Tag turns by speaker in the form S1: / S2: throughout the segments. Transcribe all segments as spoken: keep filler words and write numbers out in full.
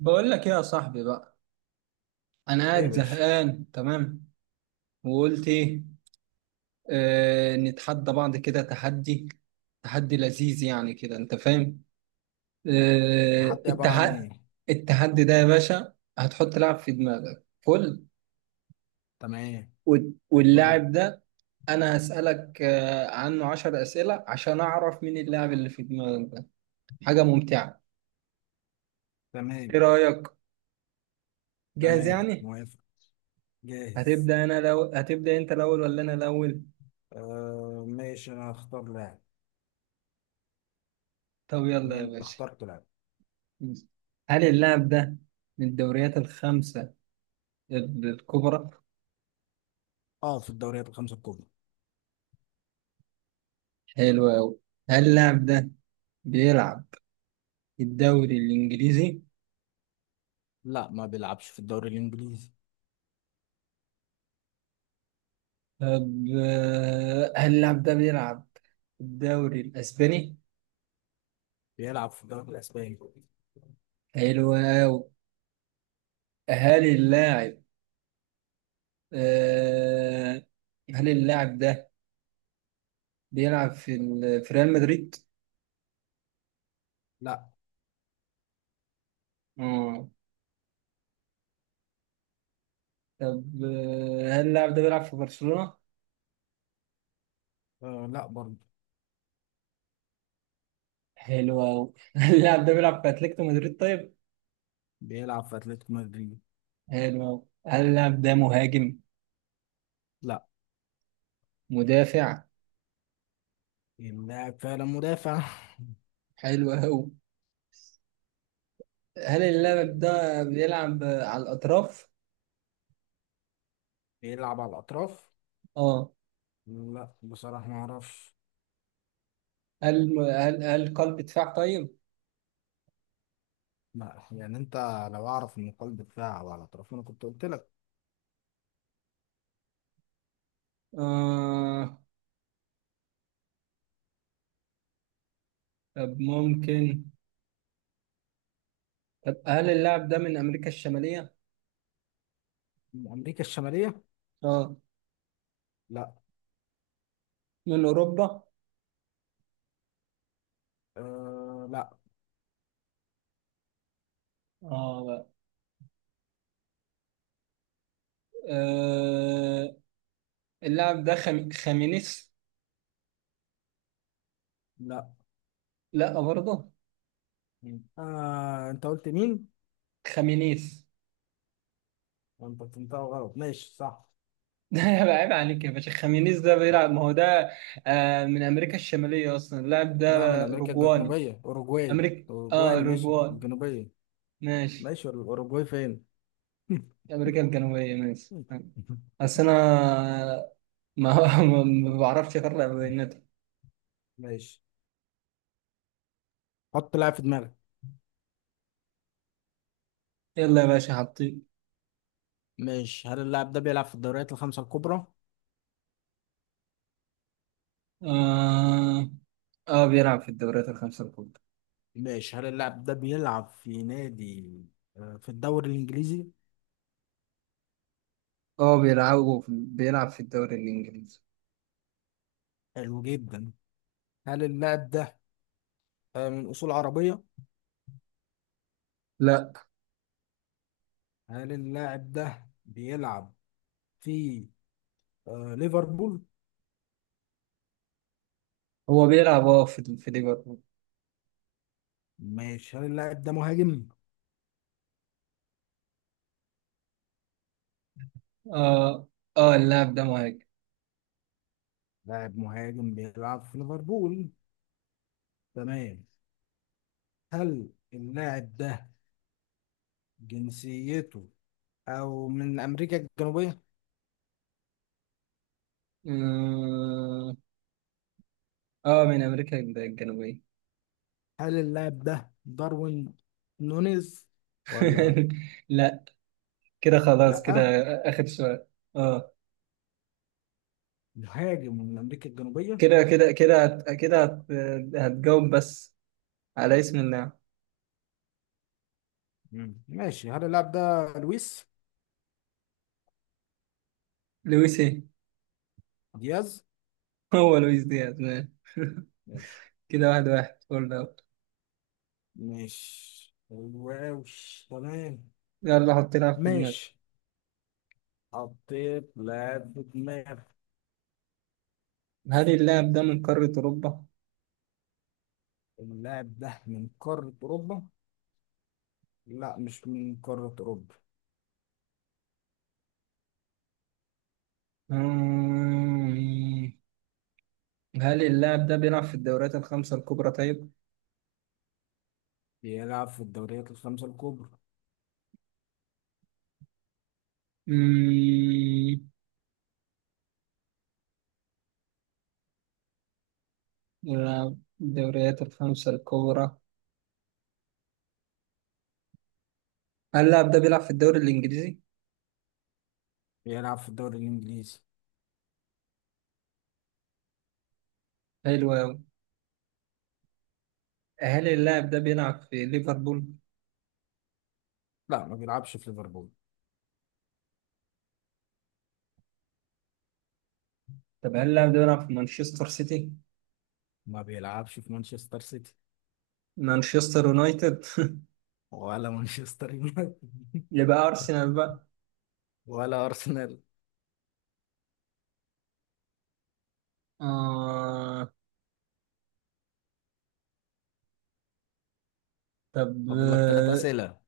S1: بقول لك ايه يا صاحبي بقى. انا
S2: ايه يا
S1: قاعد
S2: باشا؟
S1: زهقان تمام. وقلت ايه؟ آه نتحدى بعض كده تحدي. تحدي لذيذ يعني كده انت فاهم. آه
S2: التحدي عبارة عن ايه؟
S1: التحدي. التحدي ده يا باشا هتحط لاعب في دماغك فل.
S2: تمام.
S1: وال-
S2: حلو أوي.
S1: واللاعب ده، انا هسألك آه عنه عشر أسئلة عشان اعرف مين اللاعب اللي في دماغك ده. حاجة ممتعة.
S2: تمام
S1: ايه رأيك؟ جاهز
S2: تمام،
S1: يعني؟
S2: موافق. جاهز.
S1: هتبدأ انا لو هتبدأ انت الاول ولا انا الاول؟
S2: آه ماشي، انا هختار لاعب.
S1: طب يلا يا
S2: تمام،
S1: باشا.
S2: اخترت لاعب.
S1: هل اللاعب ده من الدوريات الخمسة ال- الكبرى؟
S2: اه، في الدوريات الخمسة الكبرى.
S1: حلو أوي. هل اللاعب ده بيلعب في الدوري الإنجليزي؟
S2: لا ما بيلعبش في الدوري الانجليزي.
S1: طب آه، هل اللاعب ده بيلعب في الدوري الأسباني؟
S2: بيلعب في الدوري الاسباني.
S1: حلو أوي. هل اللاعب آه، هل اللاعب ده بيلعب في ال- في ريال مدريد؟
S2: لا.
S1: آه. طب آه، هل اللاعب ده بيلعب في برشلونة؟
S2: آه لا برضه.
S1: حلو أوي. هل اللاعب ده بيلعب في أتلتيكو مدريد طيب؟
S2: بيلعب في اتلتيكو مدريد.
S1: حلو أوي. هل اللاعب ده مهاجم؟
S2: لا.
S1: مدافع؟
S2: اللاعب فعلا مدافع.
S1: حلو أوي. هل اللاعب ده بيلعب على الأطراف؟
S2: بيلعب على الاطراف.
S1: اه.
S2: لا، بصراحة ما اعرفش.
S1: هل هل هل قلب دفاع طيب؟
S2: لا، يعني انت لو اعرف ان قلب دفاع على الاطراف انا كنت قلت لك.
S1: آه. طب ممكن. طب هل اللاعب ده من أمريكا الشمالية؟
S2: من امريكا الشمالية.
S1: اه.
S2: لا.
S1: من أوروبا؟
S2: آه لا.
S1: اه بقى. آه اللاعب ده خم... خامينيس.
S2: لا،
S1: لا برضه.
S2: مين؟ آه انت قلت مين؟
S1: خامينيس.
S2: انت فهمتها غلط، ماشي صح.
S1: ده يبقى عيب عليك يا باشا. خامينيس ده بيلعب، ما هو ده آه من أمريكا الشمالية أصلا. اللاعب
S2: ده
S1: ده
S2: من امريكا
S1: أوروجواني.
S2: الجنوبية، اوروجواي.
S1: امريكا،
S2: اوروجواي،
S1: اه
S2: ماشي
S1: الاوروغواي
S2: الجنوبية.
S1: ماشي.
S2: ماشي، الاوروجواي فين؟
S1: امريكا الجنوبيه ماشي. بس انا ما ما ما بعرفش اقرا بياناتي.
S2: ماشي، حط لاعب في دماغك.
S1: يلا يا باشا حطي.
S2: ماشي، هل اللاعب ده بيلعب في الدوريات الخمسة الكبرى؟
S1: اه اه، بيلعب في الدوريات الخمسه الكبرى.
S2: ماشي، هل اللاعب ده بيلعب في نادي، آه، في الدوري الإنجليزي؟
S1: اه، بيلعب بيلعب في الدوري الانجليزي.
S2: حلو جدا. هل اللاعب ده، آه، من أصول عربية؟
S1: لا.
S2: هل اللاعب ده بيلعب في آه ليفربول؟
S1: هو بيلعب اه في في ليفربول.
S2: ماشي، هل اللاعب ده مهاجم؟
S1: اه. اه اللاعب ده مهاجم.
S2: لاعب مهاجم بيلعب في ليفربول. تمام. هل اللاعب ده جنسيته أو من أمريكا الجنوبية؟
S1: اه، آه، من امريكا الجنوبيه.
S2: هل اللاعب ده داروين نونيز ولا؟
S1: لا. كده خلاص كده.
S2: لأ؟
S1: اخر سؤال. اه.
S2: مهاجم من أمريكا الجنوبية؟
S1: كده كده كده هت... كده هت... هتجاوب بس على اسم اللاعب.
S2: مم. ماشي، هل اللاعب ده لويس
S1: لويس ايه؟
S2: دياز؟
S1: هو لويس دياز ماشي.
S2: ماشي.
S1: كده واحد واحد فول اوت.
S2: ماشي، واو. تمام.
S1: يلا حط لعب في دماغك.
S2: ماشي، حطيت لاعب في دماغي.
S1: هل اللاعب ده من قارة أوروبا؟
S2: اللاعب ده من قارة أوروبا؟ لا، مش من قارة أوروبا.
S1: مم. هل اللاعب ده بيلعب في الدوريات الخمسة الكبرى طيب؟
S2: بيلعب في الدوريات الخمسة الكبرى.
S1: مم. بيلعب في الدوريات الخمسة الكبرى. هل اللاعب ده بيلعب في الدوري الإنجليزي؟
S2: بيلعب في الدوري الإنجليزي.
S1: حلو أوي. هل اللاعب ده بيلعب في ليفربول؟
S2: لا، ما بيلعبش في ليفربول.
S1: طب هل اللاعب ده بيلعب في مانشستر سيتي؟
S2: ما بيلعبش في مانشستر سيتي.
S1: مانشستر يونايتد؟
S2: ولا مانشستر يونايتد.
S1: يبقى أرسنال بقى.
S2: ولا أرسنال.
S1: آه. طب.
S2: فاضل لك ثلاث أسئلة.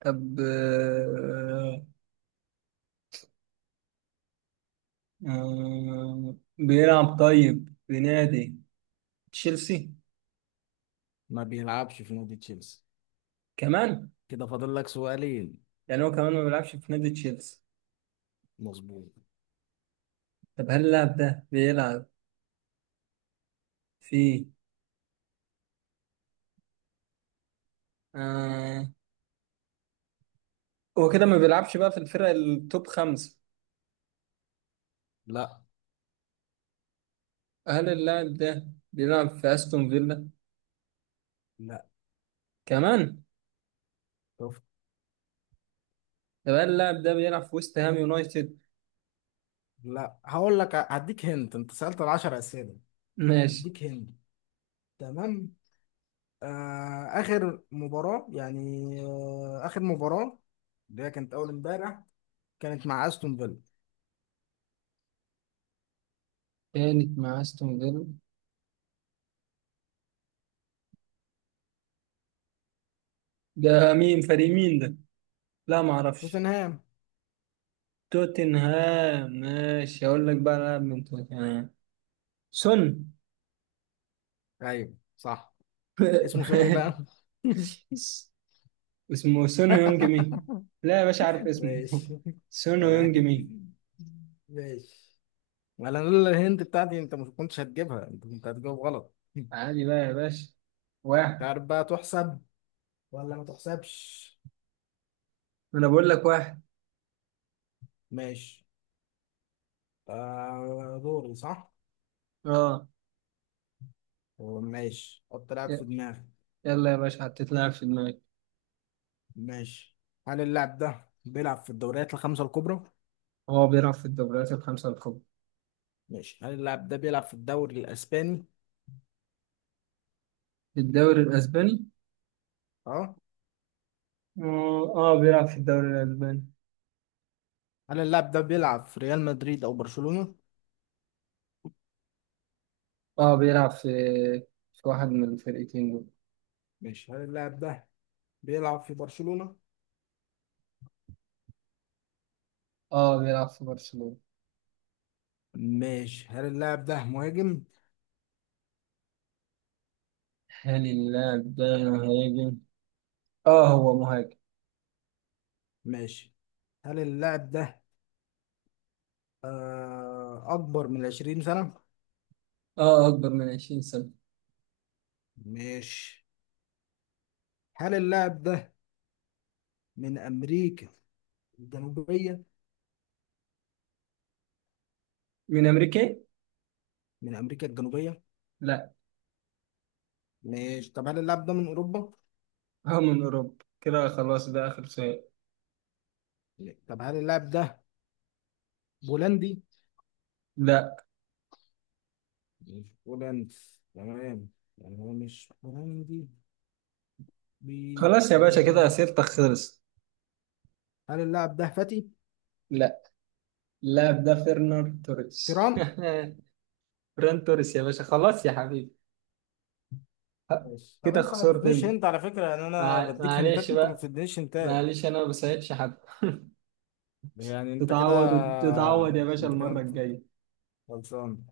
S1: طب آه آه بيلعب طيب في نادي تشيلسي؟
S2: ما بيلعبش في نادي تشيلسي.
S1: كمان.
S2: كده فاضل لك سؤالين.
S1: يعني هو كمان ما بيلعبش في نادي تشيلسي.
S2: مظبوط.
S1: طب هل اللاعب ده بيلعب في. آه هو كده ما بيلعبش بقى في الفرق التوب خمسة.
S2: لا.
S1: هل اللاعب ده بيلعب في أستون فيلا؟
S2: لا،
S1: كمان.
S2: شفت.
S1: طب هل اللاعب ده بيلعب في ويست هام يونايتد؟
S2: لا، هقول لك، هديك هنت، انت سألت العشر أسئلة.
S1: ماشي.
S2: هديك هنت. تمام. آه، آخر مباراة يعني آه، آخر مباراة اللي هي كانت أول امبارح، كانت مع أستون فيلا.
S1: كانت مع أستون فيلا. ده مين؟ فريق مين ده؟ لا ما اعرفش.
S2: توتنهام.
S1: توتنهام. ماشي، اقول لك بقى لاعب من توتنهام. سون.
S2: أيوه صح. اسمه سون إيه بقى؟
S1: ماشي. اسمه سون هيونج مي. لا يا باشا عارف اسمه
S2: ماشي.
S1: سون هيونج
S2: تمام.
S1: مي.
S2: ماشي، ما أنا لولا الهنت بتاعتي أنت ما كنتش هتجيبها. أنت كنت هتجاوب غلط، مش
S1: عادي بقى يا باشا. واحد.
S2: عارف بقى تحسب ولا ما تحسبش.
S1: انا بقول لك واحد.
S2: ماشي. آه، دوري صح؟
S1: اه.
S2: ماشي، حط لعب في
S1: ي-
S2: دماغك.
S1: يلا يا باشا حطيت لاعب في دماغي.
S2: ماشي، هل اللاعب ده بيلعب في الدوريات الخمسة الكبرى؟
S1: هو بيلعب في الدوريات الخمسة الكبرى.
S2: ماشي، هل اللاعب ده بيلعب في الدوري الأسباني؟
S1: في الدوري الاسباني.
S2: اه.
S1: اه آه، بيلعب في الدوري الاسباني.
S2: هل اللاعب ده بيلعب في ريال مدريد أو برشلونة؟
S1: اه، بيلعب في في واحد من الفرقتين دول.
S2: ماشي، هل اللاعب ده بيلعب في برشلونة؟
S1: اه، بيلعب في برشلونة.
S2: ماشي، هل اللاعب ده مهاجم؟
S1: هل اللاعب ده مهاجم؟ اه هو مهاجم.
S2: ماشي، هل اللاعب ده آه أكبر من 20 سنة؟
S1: اه اكبر من 20 سنة.
S2: ماشي، هل اللاعب ده من أمريكا الجنوبية؟
S1: من امريكا؟
S2: من أمريكا الجنوبية؟
S1: لا.
S2: ماشي، طب هل اللاعب ده من أوروبا؟
S1: هو من اوروبا كده خلاص ده اخر سؤال.
S2: لا. طب هل اللاعب ده بولندي؟
S1: لا.
S2: مش بولنس، تمام. يعني هو مش بولندي.
S1: خلاص يا باشا كده
S2: بيلعب.
S1: سيرتك خلصت.
S2: هل اللاعب ده فتي؟
S1: لا. اللاعب ده فيرنر توريس.
S2: تيران؟
S1: فران توريس يا باشا. خلاص يا حبيبي.
S2: ماشي، طب
S1: كده
S2: انت ما
S1: خسرت
S2: اديتنيش
S1: انت.
S2: هنت على فكرة، يعني انا
S1: مع-
S2: بديك هنتات،
S1: معلش
S2: انت ما
S1: بقى.
S2: بتدينيش هنتات.
S1: معلش انا ما بساعدش حد.
S2: يعني انت كده،
S1: تتعود تتعود يا باشا
S2: انت
S1: المرة
S2: كده
S1: الجاية.
S2: خلصان.